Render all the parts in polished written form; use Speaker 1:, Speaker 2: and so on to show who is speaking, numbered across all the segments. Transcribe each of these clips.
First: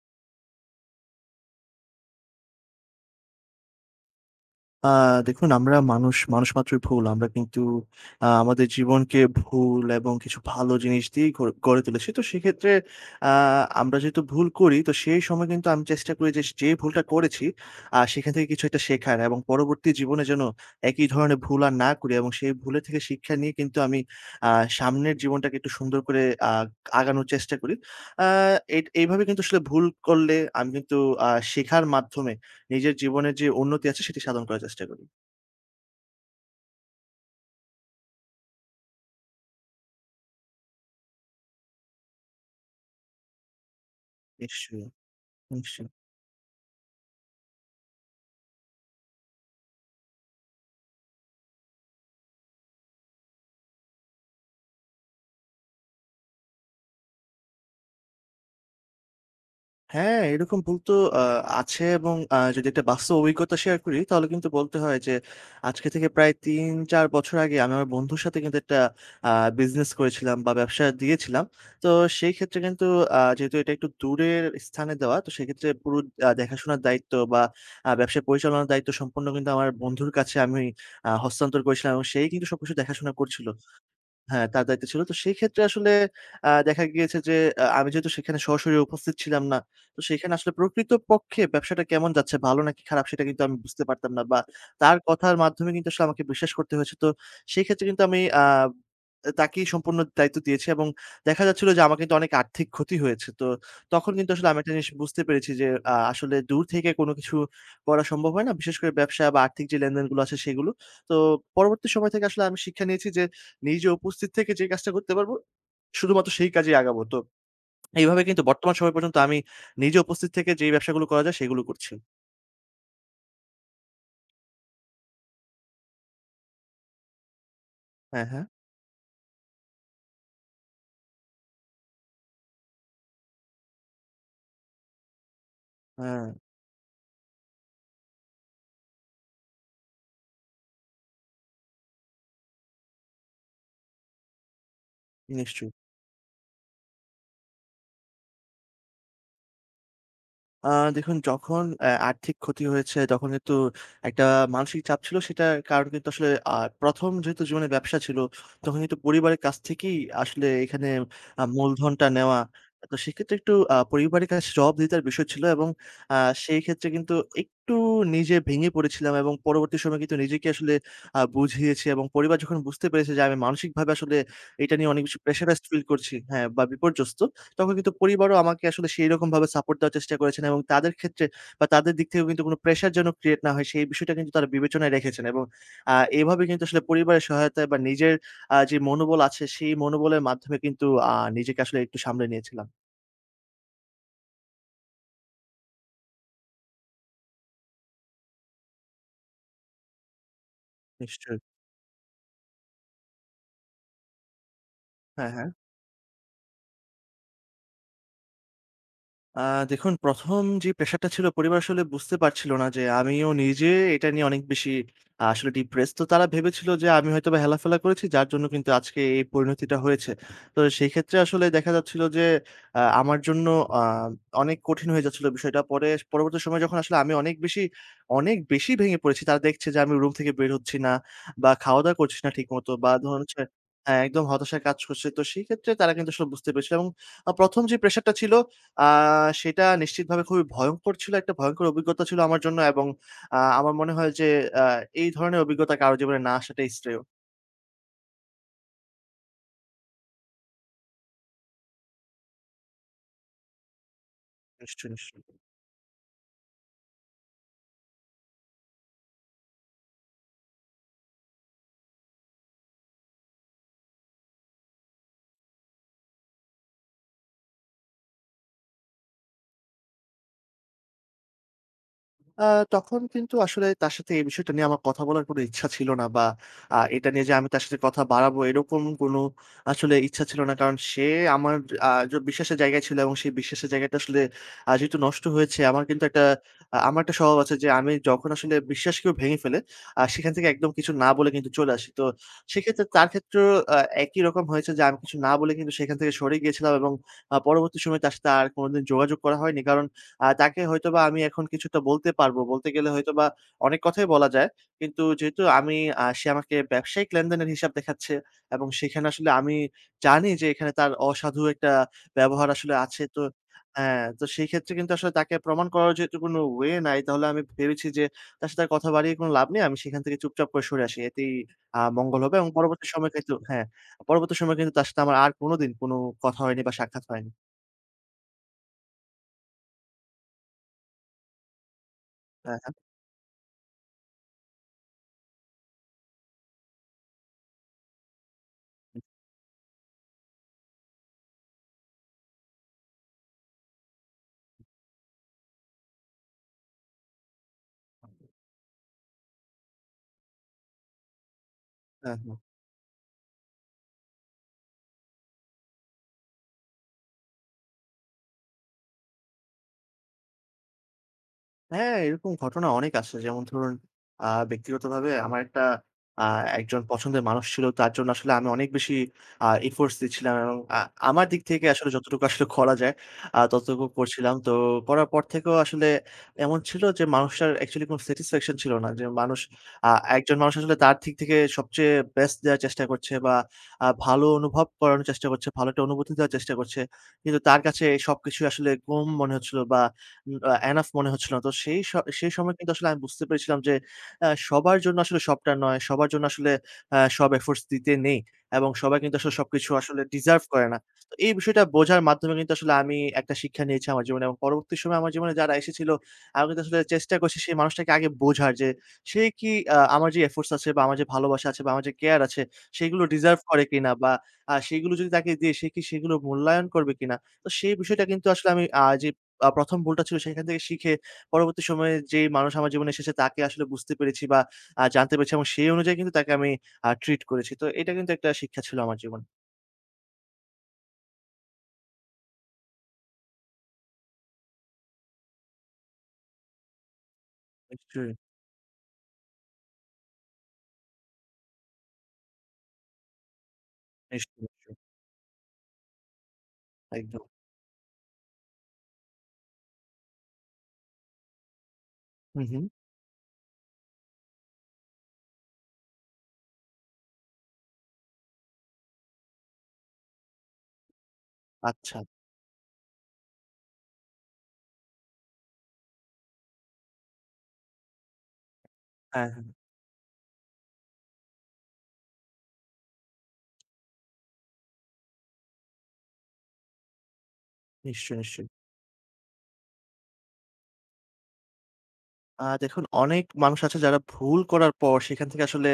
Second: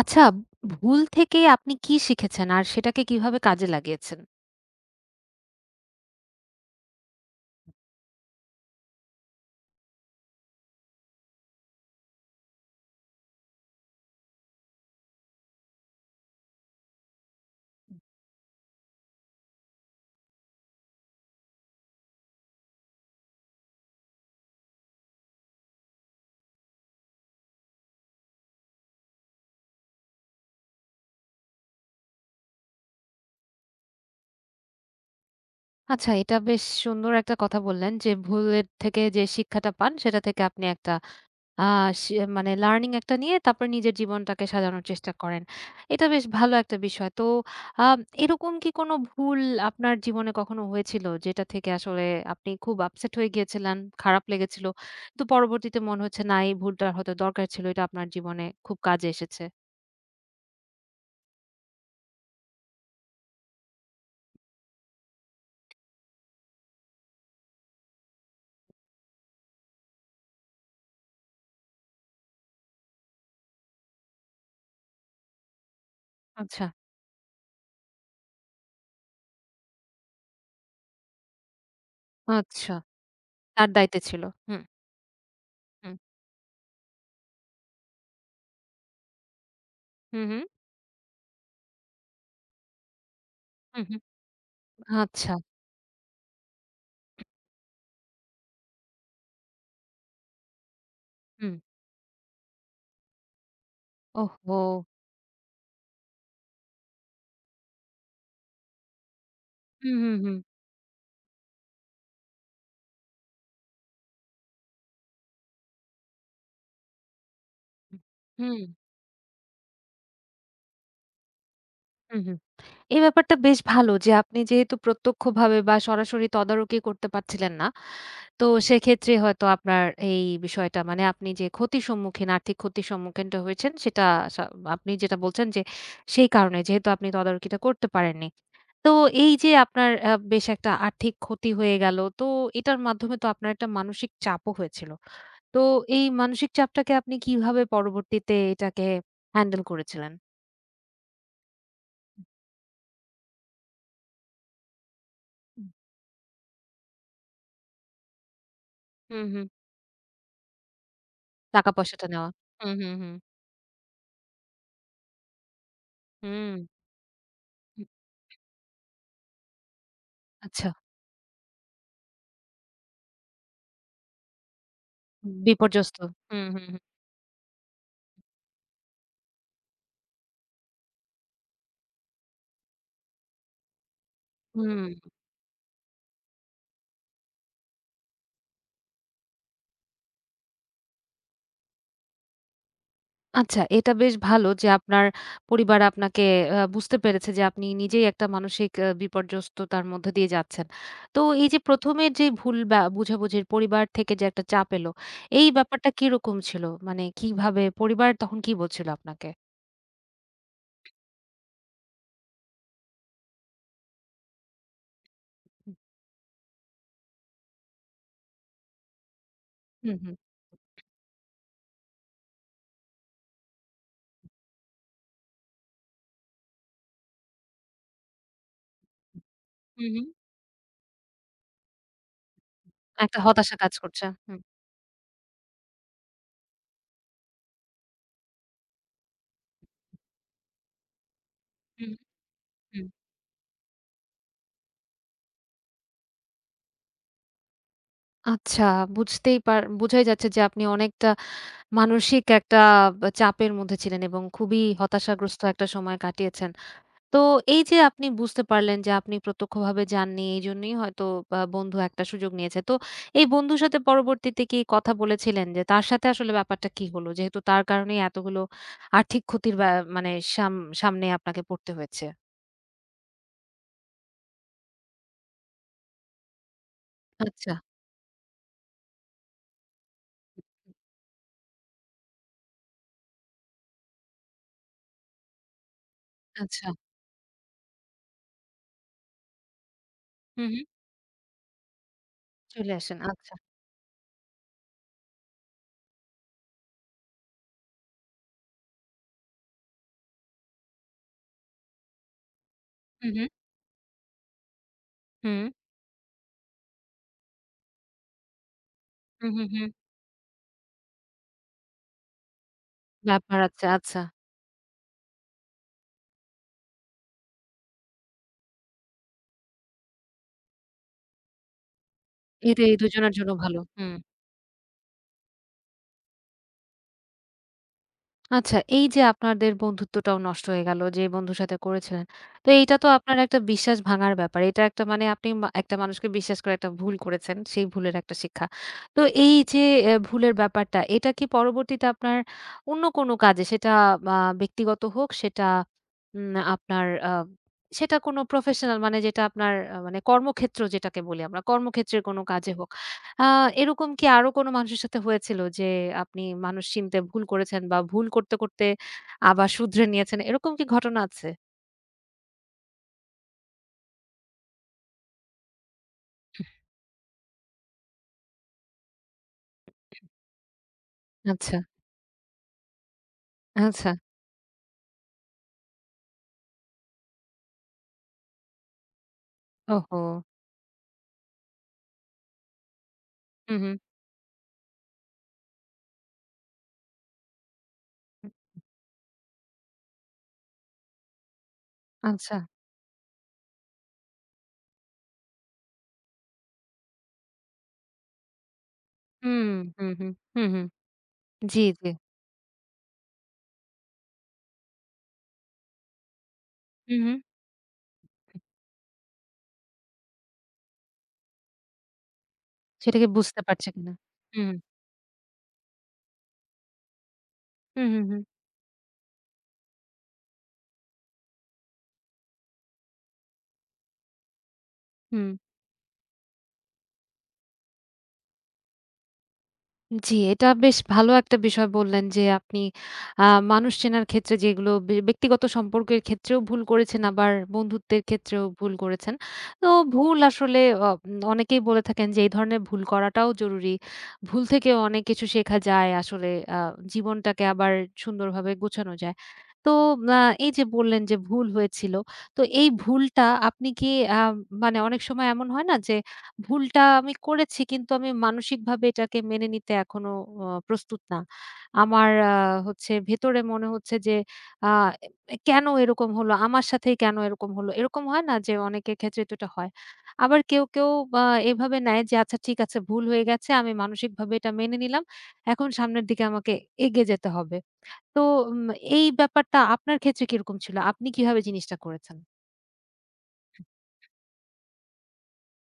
Speaker 1: আচ্ছা, ভুল থেকে আপনি কি শিখেছেন? আর সেটাকে কিভাবে কাজে লাগিয়েছেন?
Speaker 2: আ দেখুন আমরা মানুষ, মানুষ মাত্রই ভুল। আমরা কিন্তু আমাদের জীবনকে ভুল এবং কিছু ভালো জিনিস দিয়েই গড়ে গড়ে তুলেছি। তো সেক্ষেত্রে আ আমরা যেহেতু ভুল করি, তো সেই সময় কিন্তু আমি চেষ্টা করি যে, যে ভুলটা করেছি সেখান থেকে কিছু একটা শেখার এবং পরবর্তী জীবনে যেন একই ধরনের ভুল আর না করি, এবং সেই ভুলের থেকে শিক্ষা নিয়ে কিন্তু আমি আ সামনের জীবনটাকে একটু সুন্দর করে আ আগানোর চেষ্টা করি। আ এট এইভাবে কিন্তু আসলে ভুল করলে আমি কিন্তু শেখার মাধ্যমে নিজের জীবনের যে উন্নতি আছে, সেটি সাধন করার চেষ্টা করি।
Speaker 1: আচ্ছা, এটা বেশ সুন্দর একটা কথা বললেন যে, ভুলের থেকে যে শিক্ষাটা পান, সেটা থেকে আপনি একটা আ সে মানে লার্নিং একটা নিয়ে তারপর নিজের জীবনটাকে সাজানোর
Speaker 2: নিশ্চয়ই,
Speaker 1: চেষ্টা করেন।
Speaker 2: নিশ্চয়ই।
Speaker 1: এটা বেশ ভালো একটা বিষয়। তো আ এরকম কি কোনো ভুল আপনার জীবনে কখনো হয়েছিল, যেটা থেকে আসলে আপনি খুব আপসেট হয়ে গিয়েছিলেন, খারাপ লেগেছিল? তো পরবর্তীতে মনে হচ্ছে না এই ভুলটা হয়তো দরকার ছিল। এটা আপনার জীবনে খুব কাজে এসেছে।
Speaker 2: হ্যাঁ, এরকম ভুল তো আ আছে, এবং যদি একটা বাস্তব অভিজ্ঞতা শেয়ার করি তাহলে কিন্তু বলতে হয় যে, আজকে থেকে প্রায় ৩-৪ বছর আগে আমি আমার বন্ধুর সাথে কিন্তু একটা আ বিজনেস করেছিলাম বা ব্যবসা দিয়েছিলাম। তো সেই ক্ষেত্রে কিন্তু যেহেতু এটা একটু দূরের স্থানে দেওয়া, তো সেক্ষেত্রে পুরো
Speaker 1: আচ্ছা,
Speaker 2: দেখাশোনার দায়িত্ব বা ব্যবসা পরিচালনার দায়িত্ব সম্পূর্ণ কিন্তু আমার বন্ধুর কাছে আমি হস্তান্তর করেছিলাম, এবং সেই কিন্তু সবকিছু
Speaker 1: আচ্ছা।
Speaker 2: দেখাশোনা করছিল।
Speaker 1: তার দায়িত্বে ছিল।
Speaker 2: হ্যাঁ,
Speaker 1: হুম,
Speaker 2: তার দায়িত্ব ছিল। তো সেই ক্ষেত্রে আসলে
Speaker 1: হুম,
Speaker 2: দেখা গিয়েছে যে, আমি যেহেতু সেখানে সরাসরি উপস্থিত ছিলাম না, তো
Speaker 1: হুম,
Speaker 2: সেখানে
Speaker 1: হুম,
Speaker 2: আসলে প্রকৃতপক্ষে ব্যবসাটা কেমন যাচ্ছে, ভালো নাকি খারাপ, সেটা কিন্তু আমি বুঝতে
Speaker 1: হুম, হুম।
Speaker 2: পারতাম না, বা তার
Speaker 1: আচ্ছা।
Speaker 2: কথার মাধ্যমে কিন্তু আসলে আমাকে বিশ্বাস করতে হয়েছে। তো সেই ক্ষেত্রে কিন্তু আমি আ আ তাকেই সম্পূর্ণ দায়িত্ব দিয়েছি, এবং দেখা
Speaker 1: হুম।
Speaker 2: যাচ্ছিল যে আমার কিন্তু অনেক আর্থিক ক্ষতি হয়েছে। তো তখন কিন্তু আসলে আমি
Speaker 1: ওহহো!
Speaker 2: একটা জিনিস বুঝতে পেরেছি যে, আসলে দূর থেকে কোনো কিছু করা সম্ভব হয় না, বিশেষ করে ব্যবসা বা আর্থিক যে
Speaker 1: হুম, হুম,
Speaker 2: লেনদেনগুলো আছে
Speaker 1: হুম।
Speaker 2: সেগুলো। তো পরবর্তী সময় থেকে আসলে আমি শিক্ষা নিয়েছি যে, নিজে উপস্থিত থেকে যে কাজটা করতে পারবো, শুধুমাত্র সেই কাজেই আগাবো। তো
Speaker 1: হুম,
Speaker 2: এইভাবে কিন্তু
Speaker 1: হুম, হুম।
Speaker 2: বর্তমান সময় পর্যন্ত আমি নিজে উপস্থিত থেকে যেই ব্যবসাগুলো করা যায় সেগুলো করছি।
Speaker 1: হুম। এই ব্যাপারটা বেশ ভালো যে আপনি যেহেতু প্রত্যক্ষভাবে বা সরাসরি তদারকি করতে পারছিলেন না,
Speaker 2: হ্যাঁ, হ্যাঁ।
Speaker 1: তো সেক্ষেত্রে হয়তো আপনার এই বিষয়টা মানে আপনি যে ক্ষতির সম্মুখীন, আর্থিক ক্ষতির সম্মুখীনটা হয়েছেন, সেটা সা আপনি যেটা বলছেন যে
Speaker 2: হ্যাঁ,
Speaker 1: সেই কারণে যেহেতু আপনি তদারকিটা করতে পারেননি। তো এই যে আপনার বেশ একটা আর্থিক ক্ষতি হয়ে গেল, তো এটার মাধ্যমে তো আপনার একটা মানসিক চাপও হয়েছিল। তো
Speaker 2: নিশ্চয়ই।
Speaker 1: এই মানসিক চাপটাকে আপনি কিভাবে পরবর্তীতে এটাকে হ্যান্ডেল করেছিলেন?
Speaker 2: আ দেখুন, যখন আর্থিক ক্ষতি হয়েছে, তখন কিন্তু একটা মানসিক চাপ ছিল। সেটার কারণ কিন্তু আসলে, ১ম যেহেতু জীবনে ব্যবসা ছিল, তখন কিন্তু
Speaker 1: হুম,
Speaker 2: পরিবারের
Speaker 1: হুম।
Speaker 2: কাছ থেকেই আসলে এখানে
Speaker 1: টাকা
Speaker 2: মূলধনটা
Speaker 1: পয়সাটা নেওয়া।
Speaker 2: নেওয়া।
Speaker 1: হুম, হুম,
Speaker 2: তো
Speaker 1: হুম।
Speaker 2: সেক্ষেত্রে একটু পরিবারের কাছে জবাবদিহিতার বিষয় ছিল, এবং আ
Speaker 1: হুম।
Speaker 2: সেই ক্ষেত্রে কিন্তু একটু
Speaker 1: হুম,
Speaker 2: নিজে ভেঙে পড়েছিলাম, এবং পরবর্তী সময়ে কিন্তু নিজেকে
Speaker 1: আচ্ছা।
Speaker 2: আসলে বুঝিয়েছি, এবং পরিবার যখন বুঝতে পেরেছে যে আমি মানসিকভাবে আসলে এটা নিয়ে অনেক বেশি প্রেশারাইজড ফিল
Speaker 1: বিপর্যস্ত।
Speaker 2: করছি, হ্যাঁ,
Speaker 1: হুম,
Speaker 2: বা
Speaker 1: হুম, হুম।
Speaker 2: বিপর্যস্ত। তখন কিন্তু পরিবারও আমাকে আসলে সেইরকমভাবে সাপোর্ট দেওয়ার চেষ্টা করেছেন, এবং তাদের ক্ষেত্রে বা তাদের দিক থেকেও কিন্তু কোনো প্রেশার যেন ক্রিয়েট না হয় সেই বিষয়টা কিন্তু তারা
Speaker 1: হুম,
Speaker 2: বিবেচনায় রেখেছেন, এবং আ এভাবে কিন্তু আসলে পরিবারের সহায়তায় বা নিজের যে মনোবল আছে সেই মনোবলের মাধ্যমে কিন্তু নিজেকে আসলে একটু সামলে নিয়েছিলাম।
Speaker 1: আচ্ছা, এটা বেশ ভালো যে আপনার পরিবার আপনাকে বুঝতে পেরেছে যে আপনি নিজেই একটা মানসিক বিপর্যস্ততার মধ্য দিয়ে যাচ্ছেন। তো
Speaker 2: নিশ্চয়ই।
Speaker 1: এই যে ১ম এর যে ভুল বা বুঝাবুঝির পরিবার থেকে যে একটা চাপ এলো,
Speaker 2: হ্যাঁ,
Speaker 1: এই
Speaker 2: হ্যাঁ।
Speaker 1: ব্যাপারটা কিরকম ছিল? মানে কিভাবে পরিবার তখন কি বলছিল আপনাকে?
Speaker 2: আ দেখুন, ১ম যে প্রেশারটা ছিল, পরিবার আসলে বুঝতে পারছিল না যে আমিও নিজে এটা নিয়ে অনেক বেশি আসলে
Speaker 1: হুম।
Speaker 2: ডিপ্রেসড। তো তারা ভেবেছিল যে আমি হয়তোবা হেলাফেলা করেছি, যার জন্য কিন্তু আজকে এই পরিণতিটা
Speaker 1: হুম,
Speaker 2: হয়েছে।
Speaker 1: হুম।
Speaker 2: তো সেই ক্ষেত্রে আসলে দেখা যাচ্ছিল যে আমার জন্য আ অনেক কঠিন হয়ে যাচ্ছিল বিষয়টা। পরে পরবর্তী সময়ে যখন আসলে আমি অনেক বেশি, অনেক বেশি ভেঙে পড়েছি, তারা দেখছে যে
Speaker 1: হুম,
Speaker 2: আমি
Speaker 1: হুম।
Speaker 2: রুম থেকে বের হচ্ছি না বা খাওয়া-দাওয়া করছি না ঠিকমতো, বা
Speaker 1: একটা
Speaker 2: ধরুন হচ্ছে,
Speaker 1: হতাশা কাজ
Speaker 2: হ্যাঁ,
Speaker 1: করছে।
Speaker 2: একদম
Speaker 1: হুম।
Speaker 2: হতাশা কাজ করছে। তো সেই ক্ষেত্রে তারা কিন্তু আসলে বুঝতে পেরেছিল, এবং ১ম যে প্রেশারটা ছিল আ সেটা নিশ্চিতভাবে খুবই ভয়ংকর ছিল। একটা ভয়ংকর
Speaker 1: হুম,
Speaker 2: অভিজ্ঞতা ছিল আমার জন্য, এবং
Speaker 1: হুম।
Speaker 2: আমার মনে হয় যে আ এই ধরনের অভিজ্ঞতা কারো জীবনে না আসাটাই শ্রেয়।
Speaker 1: আচ্ছা, বুঝতেই পার, বোঝাই যাচ্ছে যে আপনি অনেকটা মানসিক একটা বা চাপের মধ্যে ছিলেন এবং খুবই
Speaker 2: নিশ্চয়ই, নিশ্চয়ই।
Speaker 1: হতাশাগ্রস্ত একটা সময় কাটিয়েছেন। তো এই যে আপনি বুঝতে পারলেন যে আপনি প্রত্যক্ষভাবে যাননি, এইজন্যই হয়তো বা বন্ধু একটা সুযোগ নিয়েছে। তো এই বন্ধুর সাথে পরবর্তীতে কি কথা বলেছিলেন যে তার সাথে আসলে ব্যাপারটা কি হলো? যেহেতু তার কারণেই এতগুলো আর্থিক ক্ষতির ব্যা মানে সাম সামনে আপনাকে পড়তে হয়েছে।
Speaker 2: আ তখন কিন্তু আসলে তার সাথে এই বিষয়টা নিয়ে আমার কথা বলার কোনো ইচ্ছা ছিল না, বা এটা নিয়ে যে আমি
Speaker 1: আচ্ছা,
Speaker 2: তার সাথে কথা বাড়াবো এরকম কোনো আসলে ইচ্ছা ছিল না। কারণ সে আমার আ য বিশ্বাসের জায়গায় ছিল, এবং সেই বিশ্বাসের জায়গাটা আসলে যেহেতু নষ্ট হয়েছে, আমার কিন্তু একটা,
Speaker 1: আচ্ছা।
Speaker 2: আমার একটা স্বভাব আছে যে, আমি যখন আসলে বিশ্বাস কেউ ভেঙে ফেলে, সেখান
Speaker 1: হু,
Speaker 2: থেকে
Speaker 1: হু।
Speaker 2: একদম কিছু না বলে কিন্তু চলে আসি। তো
Speaker 1: চলে
Speaker 2: সেক্ষেত্রে
Speaker 1: আসেন।
Speaker 2: তার
Speaker 1: আচ্ছা।
Speaker 2: ক্ষেত্রেও আ একই রকম হয়েছে যে আমি কিছু না বলে কিন্তু সেখান থেকে সরে গিয়েছিলাম, এবং পরবর্তী সময়ে তার সাথে আর কোনোদিন যোগাযোগ করা হয়নি। কারণ তাকে হয়তোবা আমি এখন কিছুটা বলতে পারবো, বলতে গেলে
Speaker 1: হু, হু।
Speaker 2: হয়তোবা অনেক কথাই বলা যায়। কিন্তু
Speaker 1: হুম।
Speaker 2: যেহেতু আমি, সে আমাকে ব্যবসায়িক লেনদেনের হিসাব দেখাচ্ছে, এবং সেখানে
Speaker 1: হু,
Speaker 2: আসলে
Speaker 1: হু,
Speaker 2: আমি
Speaker 1: হু।
Speaker 2: জানি যে এখানে তার অসাধু একটা ব্যবহার আসলে আছে। তো
Speaker 1: ব্যাপার আছে। আচ্ছা।
Speaker 2: হ্যাঁ, তো সেই ক্ষেত্রে কিন্তু আসলে তাকে প্রমাণ করার যেহেতু কোনো ওয়ে নাই, তাহলে আমি ভেবেছি যে তার সাথে আর কথা বাড়িয়ে কোনো লাভ নেই। আমি সেখান থেকে চুপচাপ করে সরে আসি। এতেই মঙ্গল হবে, এবং
Speaker 1: এটা এই
Speaker 2: পরবর্তী সময়ে
Speaker 1: দুজনের জন্য
Speaker 2: কিন্তু,
Speaker 1: ভালো।
Speaker 2: হ্যাঁ,
Speaker 1: হুম।
Speaker 2: পরবর্তী সময়ে কিন্তু তার সাথে আমার আর কোনোদিন কোনো কথা হয়নি বা সাক্ষাৎ হয়নি।
Speaker 1: আচ্ছা, এই যে আপনাদের বন্ধুত্বটাও নষ্ট হয়ে গেল, যে বন্ধুর সাথে করেছিলেন। তো
Speaker 2: হ্যাঁ, হ্যাঁ।
Speaker 1: এইটা তো আপনার একটা বিশ্বাস ভাঙার ব্যাপার। এটা একটা মানে আপনি একটা মানুষকে বিশ্বাস করে একটা ভুল করেছেন। সেই ভুলের একটা শিক্ষা। তো এই যে এ ভুলের ব্যাপারটা, এটা কি পরবর্তীতে আপনার অন্য কোনো কাজে, সেটা ব্যক্তিগত হোক, সেটা উম আপনার সেটা কোনো প্রফেশনাল মানে যেটা আপনার মানে কর্মক্ষেত্র যেটাকে বলি আমরা, কর্মক্ষেত্রের
Speaker 2: হ্যাঁ,
Speaker 1: কোনো
Speaker 2: হ্যাঁ।
Speaker 1: কাজে হোক, আ এরকম কি আরো কোনো মানুষের সাথে হয়েছিল যে আপনি মানুষ চিনতে ভুল করেছেন বা ভুল করতে আবার শুধরে নিয়েছেন? এরকম কি ঘটনা আছে?
Speaker 2: হ্যাঁ, এরকম ঘটনা অনেক আছে। যেমন ধরুন, ব্যক্তিগতভাবে আমার একটা আ একজন পছন্দের মানুষ ছিল। তার জন্য আসলে আমি অনেক বেশি এফোর্টস দিচ্ছিলাম, এবং আমার দিক
Speaker 1: আচ্ছা,
Speaker 2: থেকে আসলে যতটুকু আসলে করা যায় ততটুকু
Speaker 1: আচ্ছা।
Speaker 2: করছিলাম। তো করার পর থেকেও আসলে এমন ছিল যে মানুষটার অ্যাকচুয়ালি কোনো স্যাটিসফ্যাকশন ছিল না। যে মানুষ, আ
Speaker 1: ওহো!
Speaker 2: একজন মানুষ আসলে তার দিক থেকে সবচেয়ে বেস্ট দেওয়ার চেষ্টা করছে, বা
Speaker 1: হু, হু।
Speaker 2: ভালো অনুভব করানোর চেষ্টা করছে, ভালো একটা অনুভূতি দেওয়ার চেষ্টা করছে, কিন্তু তার কাছে সবকিছু আসলে কম মনে হচ্ছিল, বা উম আ এনাফ মনে হচ্ছিল না। তো সেই
Speaker 1: আচ্ছা।
Speaker 2: সময় কিন্তু আসলে আমি বুঝতে পেরেছিলাম যে সবার জন্য আসলে সবটা নয়, সবার জন্য আসলে সব এফোর্টস দিতে নেই, এবং সবাই কিন্তু আসলে
Speaker 1: হুম,
Speaker 2: সবকিছু
Speaker 1: হুম,
Speaker 2: আসলে
Speaker 1: হুম,
Speaker 2: ডিজার্ভ
Speaker 1: হুম,
Speaker 2: করে
Speaker 1: হুম।
Speaker 2: না। তো এই
Speaker 1: জি,
Speaker 2: বিষয়টা
Speaker 1: জি।
Speaker 2: বোঝার মাধ্যমে কিন্তু আসলে আমি একটা শিক্ষা নিয়েছি আমার জীবনে, এবং পরবর্তী সময়ে আমার জীবনে যারা এসেছিল, আমি কিন্তু আসলে
Speaker 1: হু, হু।
Speaker 2: চেষ্টা করছি সেই মানুষটাকে আগে বোঝার, যে সে কি আমার যে এফোর্টস আছে, বা আমার যে ভালোবাসা আছে, বা আমার যে কেয়ার আছে, সেগুলো
Speaker 1: সেটাকে
Speaker 2: ডিজার্ভ
Speaker 1: বুঝতে
Speaker 2: করে
Speaker 1: পারছে
Speaker 2: কিনা,
Speaker 1: কিনা।
Speaker 2: বা
Speaker 1: হুম,
Speaker 2: সেগুলো যদি তাকে দেই সে কি সেগুলো মূল্যায়ন করবে কিনা? তো সেই
Speaker 1: হু, হু,
Speaker 2: বিষয়টা
Speaker 1: হু,
Speaker 2: কিন্তু আসলে আমি, আ যে আ ১ম ভুলটা ছিল সেখান থেকে শিখে পরবর্তী সময়ে যেই মানুষ আমার জীবনে এসেছে তাকে আসলে বুঝতে পেরেছি, বা জানতে
Speaker 1: হুম।
Speaker 2: পেরেছি, এবং সেই অনুযায়ী কিন্তু তাকে আমি ট্রিট করেছি। তো এটা কিন্তু একটা শিক্ষা ছিল আমার জীবনে।
Speaker 1: জি, এটা বেশ ভালো একটা বিষয় বললেন যে আপনি আ মানুষ চেনার ক্ষেত্রে যেগুলো, ব্যক্তিগত সম্পর্কের ক্ষেত্রেও ভুল করেছেন আবার বন্ধুত্বের
Speaker 2: নিশ্চয়ই,
Speaker 1: ক্ষেত্রেও ভুল করেছেন। তো ভুল আসলে অ অনেকেই বলে থাকেন যে এই ধরনের ভুল করাটাও জরুরি।
Speaker 2: নিশ্চয়ই,
Speaker 1: ভুল
Speaker 2: নিশ্চয়ই।
Speaker 1: থেকেও অনেক কিছু শেখা যায় আসলে, আ
Speaker 2: একদম।
Speaker 1: জীবনটাকে আবার সুন্দরভাবে গোছানো যায়। তো আ এই যে বললেন যে ভুল হয়েছিল।
Speaker 2: হু,
Speaker 1: তো
Speaker 2: হু।
Speaker 1: এই ভুলটা আপনি কি আ মানে, অনেক সময় এমন হয় না যে ভুলটা আমি করেছি কিন্তু আমি মানসিকভাবে এটাকে মেনে নিতে এখনো প্রস্তুত না।
Speaker 2: আচ্ছা।
Speaker 1: আমার হচ্ছে ভেতরে মনে হচ্ছে যে, আ এ কেন এরকম হলো? আমার সাথেই কেন এরকম হলো? এরকম হয় না যে অনেকের ক্ষেত্রে
Speaker 2: হ্যাঁ,
Speaker 1: তো এটা
Speaker 2: হ্যাঁ।
Speaker 1: হয়। আবার কেউ আ এভাবে নেয় যে আচ্ছা ঠিক আছে, ভুল হয়ে গেছে, আমি মানসিকভাবে এটা মেনে নিলাম। এখন সামনের দিকে আমাকে এগিয়ে যেতে হবে।
Speaker 2: নিশ্চয়ই,
Speaker 1: তো
Speaker 2: নিশ্চয়ই।
Speaker 1: উম এই ব্যাপারটা আপনার ক্ষেত্রে কিরকম ছিল? আপনি কিভাবে জিনিসটা করেছেন?
Speaker 2: দেখুন, অনেক মানুষ আছে যারা ভুল করার পর সেখান থেকে আসলে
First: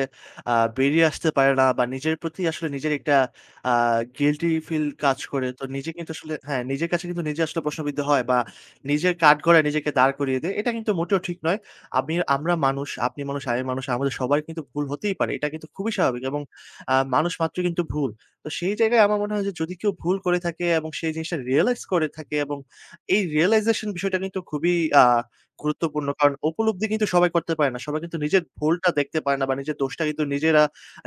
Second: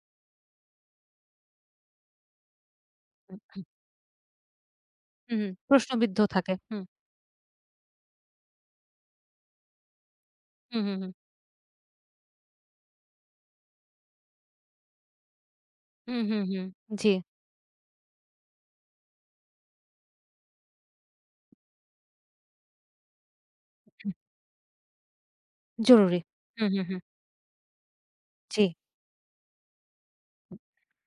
Speaker 2: আ বেরিয়ে আসতে পারে না, বা নিজের প্রতি আসলে নিজের একটা
Speaker 1: হুম,
Speaker 2: আ গিল্টি ফিল কাজ
Speaker 1: হুম।
Speaker 2: করে। তো নিজে কিন্তু
Speaker 1: প্রশ্নবিদ্ধ
Speaker 2: আসলে,
Speaker 1: থাকে।
Speaker 2: হ্যাঁ,
Speaker 1: হুম,
Speaker 2: নিজের কাছে কিন্তু নিজে আসলে প্রশ্নবিদ্ধ হয়, বা নিজের কাঠগড়ায় নিজেকে দাঁড় করিয়ে দেয়। এটা
Speaker 1: হুম,
Speaker 2: কিন্তু
Speaker 1: হুম, হুম।
Speaker 2: মোটেও ঠিক নয়। আমি, আমরা মানুষ, আপনি মানুষ, আমি মানুষ, আমাদের সবার কিন্তু ভুল হতেই পারে। এটা কিন্তু খুবই
Speaker 1: হুম,
Speaker 2: স্বাভাবিক, এবং
Speaker 1: হুম, হুম। জি,
Speaker 2: মানুষ মাত্রই কিন্তু ভুল। তো সেই জায়গায় আমার মনে হয় যে, যদি কেউ ভুল করে থাকে এবং সেই জিনিসটা রিয়ালাইজ করে থাকে, এবং এই রিয়ালাইজেশন
Speaker 1: হুম,
Speaker 2: বিষয়টা কিন্তু খুবই আ গুরুত্বপূর্ণ।
Speaker 1: জরুরি।
Speaker 2: কারণ
Speaker 1: হুম, হুম,
Speaker 2: উপলব্ধি
Speaker 1: হুম।
Speaker 2: কিন্তু সবাই করতে পারে না। সবাই কিন্তু নিজের
Speaker 1: জি।
Speaker 2: ভুলটা দেখতে পারে না, বা নিজের দোষটা কিন্তু
Speaker 1: হুম।
Speaker 2: নিজেরা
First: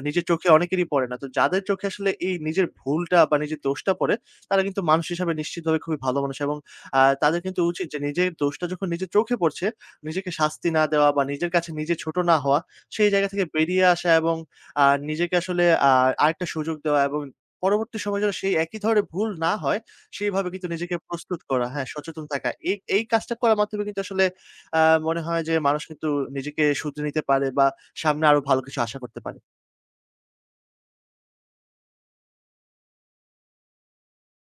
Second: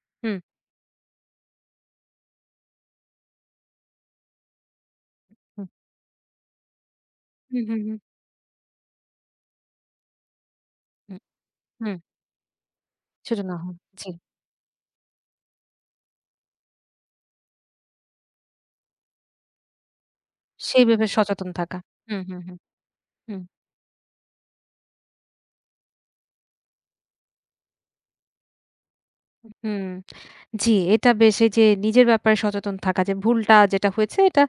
Speaker 2: নিজের চোখে অনেকেরই পড়ে না। তো যাদের চোখে আসলে এই নিজের ভুলটা বা নিজের দোষটা পড়ে, তারা কিন্তু মানুষ হিসাবে
Speaker 1: হুম।
Speaker 2: নিশ্চিতভাবে খুবই ভালো মানুষ, এবং তাদের কিন্তু
Speaker 1: হুম, হুম,
Speaker 2: উচিত
Speaker 1: হুম।
Speaker 2: যে, নিজের দোষটা যখন নিজের চোখে পড়ছে, নিজেকে শাস্তি না দেওয়া,
Speaker 1: হুম।
Speaker 2: বা নিজের কাছে নিজে
Speaker 1: হুম।
Speaker 2: ছোট না হওয়া, সেই জায়গা
Speaker 1: ছোট
Speaker 2: থেকে
Speaker 1: না হন।
Speaker 2: বেরিয়ে আসা,
Speaker 1: জি।
Speaker 2: এবং নিজেকে আসলে আরেকটা সুযোগ দেওয়া, এবং পরবর্তী সময়ে যেন সেই একই ধরনের ভুল না হয়, সেইভাবে কিন্তু
Speaker 1: সেই
Speaker 2: নিজেকে
Speaker 1: ভেবে
Speaker 2: প্রস্তুত
Speaker 1: সচেতন
Speaker 2: করা,
Speaker 1: থাকা।
Speaker 2: হ্যাঁ,
Speaker 1: হুম,
Speaker 2: সচেতন
Speaker 1: হুম,
Speaker 2: থাকা।
Speaker 1: হুম,
Speaker 2: এই এই কাজটা
Speaker 1: হুম।
Speaker 2: করার মাধ্যমে কিন্তু আসলে আ মনে হয় যে, মানুষ কিন্তু নিজেকে শুধরে নিতে পারে, বা সামনে আরো ভালো কিছু আশা করতে পারে।
Speaker 1: হুম। জি, এটা বেশ, এই যে নিজের ব্যাপারে সচেতন থাকা যে ভুলটা যেটা হয়েছে, এটা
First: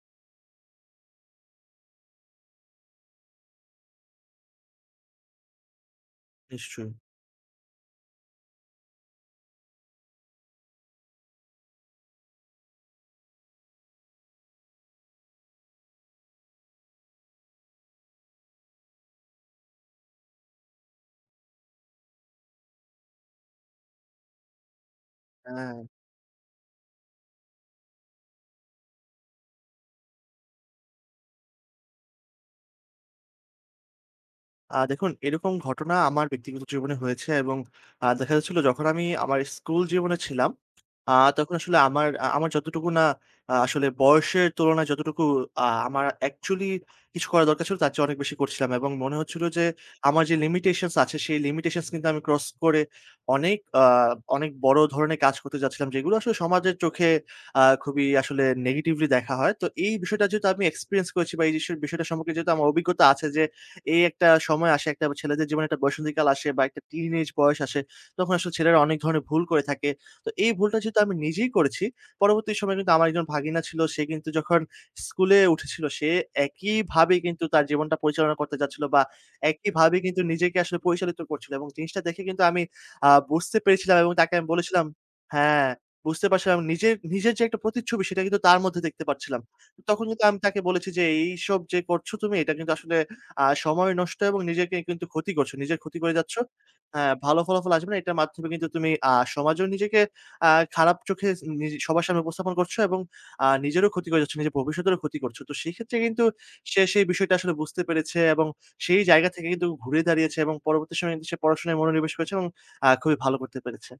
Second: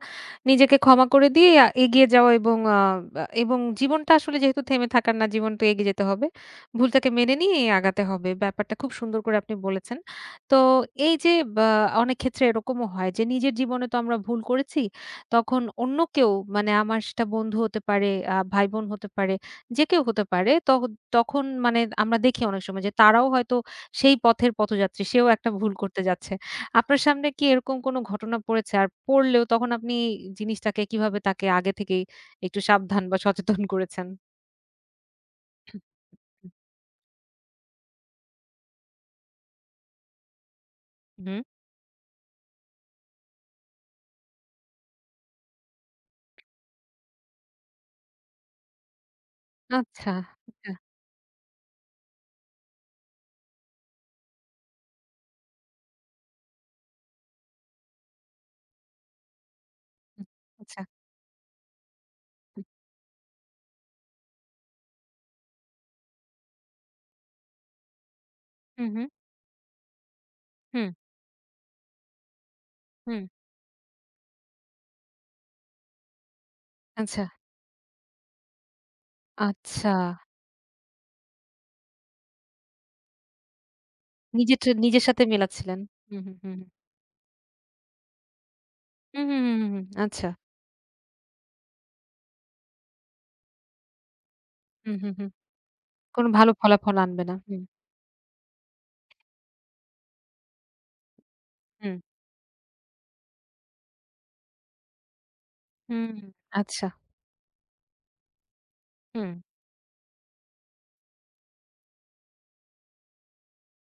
Speaker 1: নিজেকে ক্ষমা করে দিয়ে এগিয়ে যাওয়া এবং আ আ এবং জীবনটা আসলে যেহেতু থেমে থাকার না, জীবন তো এগিয়ে যেতে হবে।
Speaker 2: নিশ্চয়ই।
Speaker 1: ভুলটাকে মেনে নিয়ে আগাতে হবে। ব্যাপারটা খুব সুন্দর করে আপনি বলেছেন। তো এই যে বা অনেক ক্ষেত্রে এরকমও হয় যে নিজের জীবনে তো আমরা ভুল করেছি। তখন অন্য কেউ মানে আমার, সেটা বন্ধু হতে পারে, ভাই-বোন হতে পারে, যে কেউ হতে পারে। তখন মানে আমরা দেখি অনেক সময় যে তারাও হয়তো সেই পথের পথযাত্রী, সেও একটা ভুল
Speaker 2: হ্যাঁ।
Speaker 1: করতে যাচ্ছে। আপনার সামনে কি এরকম কোনো ঘটনা পড়েছে? আর পড়লেও তখন আপনি জিনিসটাকে কিভাবে, তাকে আগে থেকেই একটু সাবধান বা সচেতন করেছেন?
Speaker 2: দেখুন, এরকম ঘটনা আমার ব্যক্তিগত জীবনে হয়েছে, এবং দেখা যাচ্ছিল, যখন আমি আমার স্কুল জীবনে ছিলাম, আ
Speaker 1: হুম।
Speaker 2: তখন আসলে আমার, আমার যতটুকু না আসলে বয়সের তুলনায় যতটুকু আমার অ্যাকচুয়ালি কিছু করা দরকার ছিল, তার চেয়ে অনেক বেশি করছিলাম, এবং মনে হচ্ছিল যে
Speaker 1: আচ্ছা,
Speaker 2: আমার যে
Speaker 1: আচ্ছা,
Speaker 2: লিমিটেশনস আছে সেই লিমিটেশনস কিন্তু আমি ক্রস করে অনেক, অনেক বড় ধরনের কাজ করতে যাচ্ছিলাম যেগুলো আসলে সমাজের চোখে খুবই আসলে নেগেটিভলি দেখা হয়। তো এই বিষয়টা
Speaker 1: হুম,
Speaker 2: যেহেতু আমি
Speaker 1: আচ্ছা,
Speaker 2: এক্সপেরিয়েন্স করেছি, বা এই বিষয়টা সম্পর্কে যেহেতু
Speaker 1: হুম,
Speaker 2: আমার অভিজ্ঞতা আছে যে, এই একটা সময় আসে, একটা ছেলেদের জীবনে একটা বসন্তীকাল আসে, বা একটা টিন এজ বয়স আসে। তখন আসলে ছেলেরা
Speaker 1: হুম,
Speaker 2: অনেক
Speaker 1: হুম,
Speaker 2: ধরনের ভুল করে থাকে। তো এই ভুলটা
Speaker 1: হুম,
Speaker 2: যেহেতু আমি নিজেই করেছি, পরবর্তী সময়ে কিন্তু আমার
Speaker 1: হুম,
Speaker 2: একজন ভাগিনা ছিল। সে কিন্তু যখন স্কুলে উঠেছিল, সে একইভাবে
Speaker 1: আচ্ছা,
Speaker 2: কিন্তু তার জীবনটা পরিচালনা করতে যাচ্ছিল, বা
Speaker 1: আচ্ছা।
Speaker 2: একইভাবে কিন্তু নিজেকে আসলে পরিচালিত করছিল, এবং জিনিসটা দেখে কিন্তু আমি বুঝতে পেরেছিলাম, এবং তাকে আমি
Speaker 1: নিজেরটা
Speaker 2: বলেছিলাম,
Speaker 1: নিজের সাথে
Speaker 2: হ্যাঁ,
Speaker 1: মেলাচ্ছিলেন। হুম,
Speaker 2: বুঝতে
Speaker 1: হুম,
Speaker 2: পারছিলাম
Speaker 1: হুম,
Speaker 2: নিজের, নিজের যে একটা প্রতিচ্ছবি সেটা কিন্তু তার মধ্যে দেখতে
Speaker 1: হুম,
Speaker 2: পারছিলাম।
Speaker 1: হুম, হুম, হুম, হুম,
Speaker 2: তখন কিন্তু
Speaker 1: আচ্ছা।
Speaker 2: আমি তাকে বলেছি যে, "এইসব যে করছো তুমি, এটা কিন্তু আসলে সময় নষ্ট, এবং নিজেকে
Speaker 1: হুম,
Speaker 2: কিন্তু
Speaker 1: হুম, হুম।
Speaker 2: ক্ষতি করছো। নিজের ক্ষতি করে
Speaker 1: কোনো
Speaker 2: যাচ্ছ।
Speaker 1: ভালো ফলাফল
Speaker 2: হ্যাঁ,
Speaker 1: আনবে না।
Speaker 2: ভালো
Speaker 1: হুম,
Speaker 2: ফলাফল আসবে না। এটার মাধ্যমে কিন্তু তুমি সমাজেও নিজেকে আ খারাপ চোখে নিজে
Speaker 1: হুম,
Speaker 2: সবার সামনে উপস্থাপন করছো, এবং নিজেরও ক্ষতি করে যাচ্ছ। নিজের ভবিষ্যতেরও ক্ষতি করছো।" তো সেক্ষেত্রে
Speaker 1: হুম,
Speaker 2: কিন্তু সে
Speaker 1: আচ্ছা,
Speaker 2: সেই বিষয়টা আসলে বুঝতে পেরেছে, এবং সেই জায়গা
Speaker 1: হুম।
Speaker 2: থেকে কিন্তু ঘুরে দাঁড়িয়েছে, এবং পরবর্তী সময়ে কিন্তু সে পড়াশোনায় মনোনিবেশ করেছে, এবং খুবই ভালো করতে পেরেছে।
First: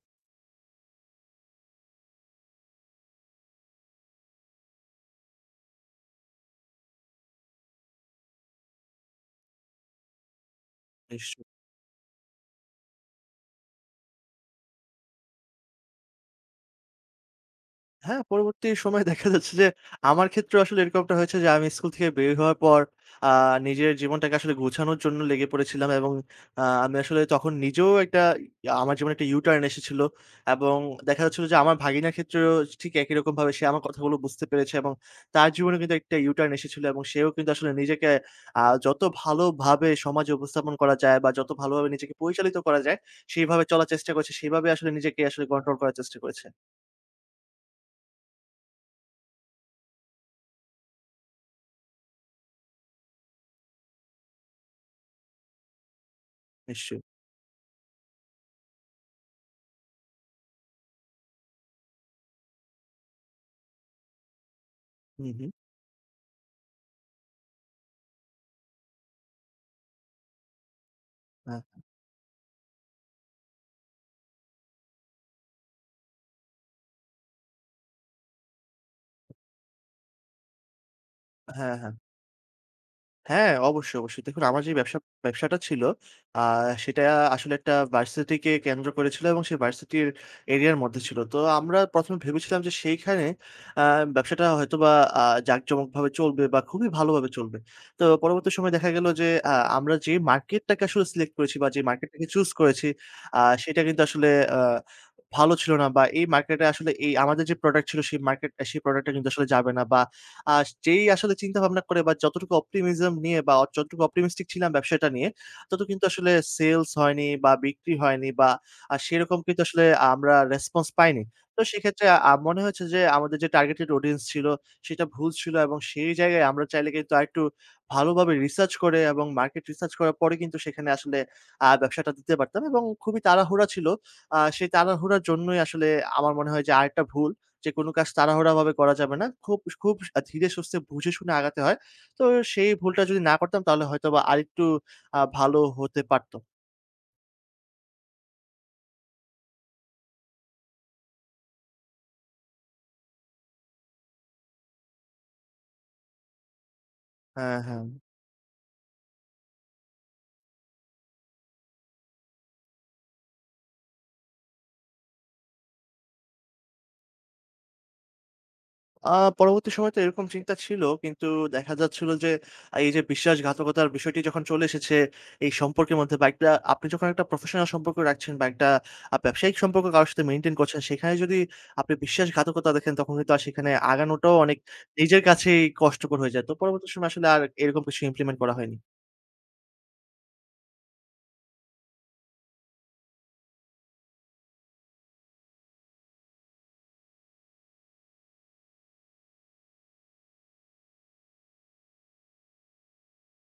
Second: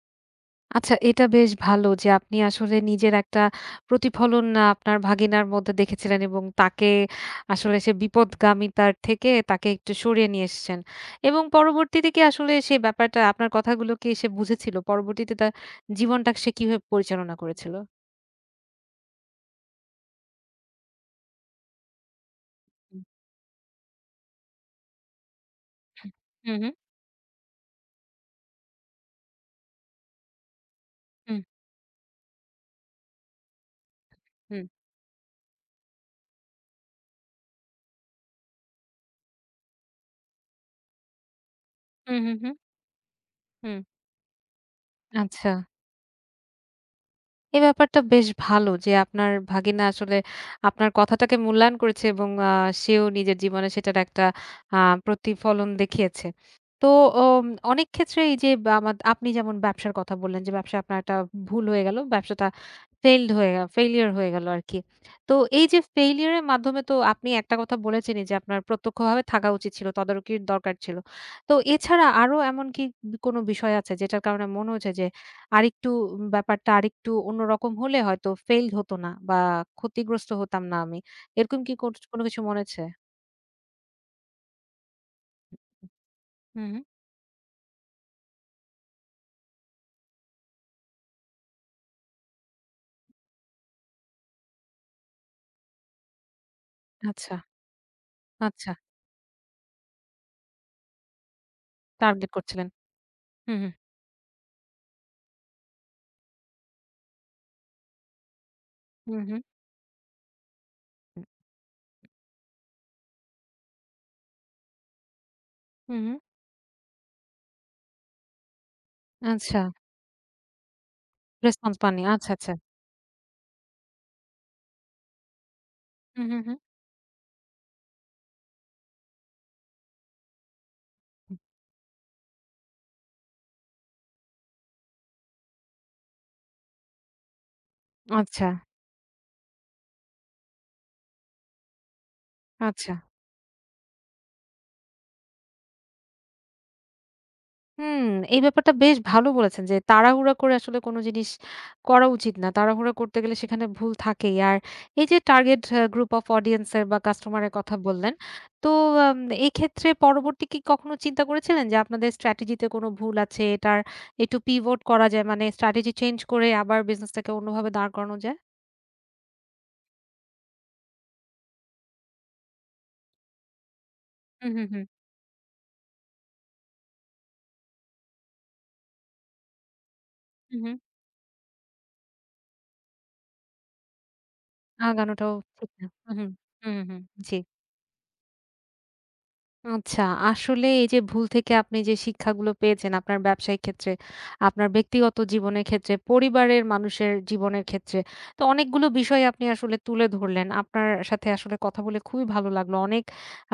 Speaker 1: আচ্ছা, এটা বেশ ভালো যে আপনি আসলে নিজের একটা প্রতিফলন আপনার ভাগিনার মধ্যে দেখেছিলেন এবং তাকে আসলে সে বিপদগামিতার থেকে তাকে একটু সরিয়ে নিয়ে এসেছেন। এবং
Speaker 2: নিশ্চয়ই।
Speaker 1: পরবর্তীতে কি আসলে সে ব্যাপারটা, আপনার কথাগুলো কি সে বুঝেছিল? পরবর্তীতে তার জীবনটা সে কিভাবে পরিচালনা করেছিল?
Speaker 2: হ্যাঁ, পরবর্তী সময়ে দেখা যাচ্ছে যে, আমার ক্ষেত্রেও আসলে এরকমটা হয়েছে যে, আমি স্কুল থেকে বের হওয়ার পর
Speaker 1: হুম,
Speaker 2: আ নিজের জীবনটাকে আসলে গুছানোর জন্য লেগে পড়েছিলাম, এবং
Speaker 1: হুম,
Speaker 2: আমি আসলে তখন নিজেও একটা, আমার জীবনে একটা U-turn এসেছিল, এবং দেখা
Speaker 1: হুম,
Speaker 2: যাচ্ছিল যে আমার ভাগিনার ক্ষেত্রেও ঠিক একই রকমভাবে সে আমার কথাগুলো বুঝতে
Speaker 1: হুম,
Speaker 2: পেরেছে, এবং তার জীবনে কিন্তু একটা U-turn এসেছিল, এবং সেও কিন্তু আসলে নিজেকে যত ভালোভাবে সমাজে উপস্থাপন করা যায়, বা যত ভালোভাবে নিজেকে
Speaker 1: হুম, হুম, হুম।
Speaker 2: পরিচালিত করা যায় সেইভাবে
Speaker 1: হুম,
Speaker 2: চলার চেষ্টা করেছে, সেভাবে আসলে নিজেকে আসলে
Speaker 1: আচ্ছা।
Speaker 2: কন্ট্রোল করার চেষ্টা করেছে।
Speaker 1: এই ব্যাপারটা বেশ ভালো যে আপনার ভাগিনা আসলে আপনার কথাটাকে মূল্যায়ন করেছে এবং সেও নিজের জীবনে সেটার একটা আ প্রতিফলন দেখিয়েছে। তো
Speaker 2: নিশ্চয়ই।
Speaker 1: ওম অনেক ক্ষেত্রে এই যে, বা আপনি যেমন ব্যবসার কথা বললেন যে ব্যবসায় আপনার একটা ভুল হয়ে গেল। ব্যবসাটা ফেইলড হয়ে ফেইলিউর হয়ে গেল আরকি।
Speaker 2: হুম,
Speaker 1: তো
Speaker 2: হুম।
Speaker 1: এই যে ফেইলিউর এর মাধ্যমে তো আপনি একটা কথা বলেছেনই যে আপনার প্রত্যক্ষভাবে থাকা উচিত ছিল, তদারকির দরকার ছিল। তো
Speaker 2: হ্যাঁ,
Speaker 1: এছাড়া আরো এমন কি কোনো বিষয় আছে যেটার কারণে মনে হয়েছে যে আরেকটু, ব্যাপারটা আরেকটু অন্যরকম হলে হয়তো ফেইলড হতো না বা ক্ষতিগ্রস্ত হতাম না আমি। এরকম কি
Speaker 2: হ্যাঁ, হ্যাঁ।
Speaker 1: কোনো কিছু মনে আছে?
Speaker 2: হ্যাঁ, অবশ্যই, অবশ্যই। দেখুন আমার যে ব্যবসাটা ছিল, আ
Speaker 1: হুম, হুম।
Speaker 2: সেটা আসলে একটা ভার্সিটিকে কেন্দ্র করে ছিল, এবং সেই ভার্সিটির এরিয়ার মধ্যে ছিল। তো আমরা ১ম এ ভেবেছিলাম যে, সেইখানে আ ব্যবসাটা হয়তোবা আ জাঁকজমকভাবে চলবে, বা খুবই ভালোভাবে
Speaker 1: আচ্ছা,
Speaker 2: চলবে। তো পরবর্তী
Speaker 1: আচ্ছা।
Speaker 2: সময়ে দেখা গেল যে, আমরা যে মার্কেটটাকে আসলে সিলেক্ট করেছি, বা যে মার্কেটটাকে
Speaker 1: টার্গেট
Speaker 2: চুজ
Speaker 1: করছিলেন।
Speaker 2: করেছি,
Speaker 1: হুম, হুম।
Speaker 2: সেটা কিন্তু আসলে আ ভালো ছিল না, বা এই মার্কেটে আসলে এই আমাদের যে প্রোডাক্ট ছিল সেই মার্কেট, সেই প্রোডাক্টটা
Speaker 1: হুম,
Speaker 2: কিন্তু
Speaker 1: হুম।
Speaker 2: আসলে যাবে না, বা আ যেই আসলে চিন্তা ভাবনা করে, বা যতটুকু অপটিমিজম নিয়ে, বা যতটুকু অপটিমিস্টিক ছিলাম ব্যবসাটা নিয়ে, তত
Speaker 1: হুম,
Speaker 2: কিন্তু
Speaker 1: হুম।
Speaker 2: আসলে সেলস হয়নি বা বিক্রি হয়নি, বা সেরকম কিন্তু
Speaker 1: আচ্ছা।
Speaker 2: আসলে আমরা রেসপন্স পাইনি। তো
Speaker 1: রেসপন্স পাননি।
Speaker 2: সেক্ষেত্রে আ
Speaker 1: আচ্ছা,
Speaker 2: আ-
Speaker 1: আচ্ছা।
Speaker 2: মনে হয়েছে যে, আমাদের যে টার্গেটেড অডিয়েন্স ছিল সেটা ভুল ছিল, এবং সেই
Speaker 1: হুম, হুম,
Speaker 2: জায়গায়
Speaker 1: হুম।
Speaker 2: আমরা চাইলে কিন্তু আরেকটু ভালোভাবে রিসার্চ করে এবং মার্কেট রিসার্চ করার পরে কিন্তু সেখানে আসলে ব্যবসাটা দিতে পারতাম, এবং খুবই তাড়াহুড়া ছিল। সেই তাড়াহুড়ার জন্যই আসলে আমার মনে হয় যে, আরেকটা ভুল, যে কোনো কাজ
Speaker 1: আচ্ছা,
Speaker 2: তাড়াহুড়াভাবে করা যাবে না। খুব, খুব ধীরে সুস্থে বুঝে শুনে আগাতে হয়। তো সেই
Speaker 1: আচ্ছা।
Speaker 2: ভুলটা যদি না করতাম তাহলে হয়তোবা আরেকটু ভালো হতে পারত।
Speaker 1: হুম, এই ব্যাপারটা বেশ ভালো বলেছেন যে তাড়াহুড়া করে আসলে কোনো জিনিস করা উচিত না। তাড়াহুড়া করতে গেলে সেখানে ভুল থাকেই। আর এই যে টার্গেট গ্রুপ অফ অডিয়েন্স এর বা কাস্টমারের
Speaker 2: হ্যাঁ,
Speaker 1: কথা
Speaker 2: হ্যাঁ।
Speaker 1: বললেন। তো আম এক্ষেত্রে পরবর্তী কি কখনো চিন্তা করেছিলেন যে আপনাদের স্ট্র্যাটেজিতে কোনো ভুল আছে, এটার একটু পিভট করা যায়, মানে স্ট্র্যাটেজি চেঞ্জ করে আবার বিজনেসটাকে অন্যভাবে দাঁড় করানো যায়?
Speaker 2: আ পরবর্তী সময়ে তো এরকম চিন্তা ছিল, কিন্তু দেখা যাচ্ছিল যে, এই যে বিশ্বাসঘাতকতার বিষয়টি যখন
Speaker 1: হুম,
Speaker 2: চলে
Speaker 1: হুম, হুম।
Speaker 2: এসেছে এই সম্পর্কের মধ্যে, বা একটা, আপনি যখন একটা প্রফেশনাল সম্পর্ক রাখছেন, বা একটা ব্যবসায়িক সম্পর্ক কারো সাথে মেইনটেইন
Speaker 1: হুম, হুম।
Speaker 2: করছেন, সেখানে যদি আপনি বিশ্বাসঘাতকতা দেখেন, তখন কিন্তু আর সেখানে আগানোটাও অনেক নিজের
Speaker 1: আগানোটাও
Speaker 2: কাছেই
Speaker 1: ঠিক না। হুম,
Speaker 2: কষ্টকর
Speaker 1: হুম।
Speaker 2: হয়ে যায়। তো
Speaker 1: হুম, হুম,
Speaker 2: পরবর্তী
Speaker 1: হুম।
Speaker 2: সময়ে আসলে
Speaker 1: জি।
Speaker 2: আর এরকম কিছু ইমপ্লিমেন্ট করা হয়নি।
Speaker 1: আচ্ছা, আসলে এই যে ভুল থেকে আপনি যে শিক্ষাগুলো পেয়েছেন আপনার ব্যবসায়িক ক্ষেত্রে, আপনার ব্যক্তিগত জীবনের ক্ষেত্রে, পরিবারের মানুষের জীবনের ক্ষেত্রে। তো অনেকগুলো বিষয় আপনি আসলে তুলে ধরলেন। আপনার সাথে আসলে কথা বলে খুবই ভালো লাগলো। অনেক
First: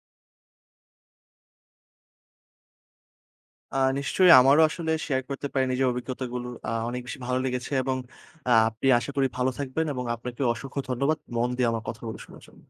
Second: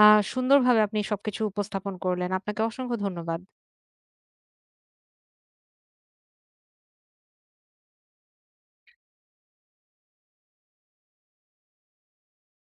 Speaker 1: আ সুন্দরভাবে আপনি সবকিছু উপস্থাপন করলেন। আপনাকে অসংখ্য ধন্যবাদ।
Speaker 2: নিশ্চয়ই, আমারও আসলে শেয়ার করতে পারি নিজের অভিজ্ঞতাগুলো। অনেক বেশি ভালো লেগেছে, এবং আপনি আশা করি ভালো থাকবেন, এবং আপনাকে অসংখ্য ধন্যবাদ মন দিয়ে আমার কথাগুলো শোনার জন্য।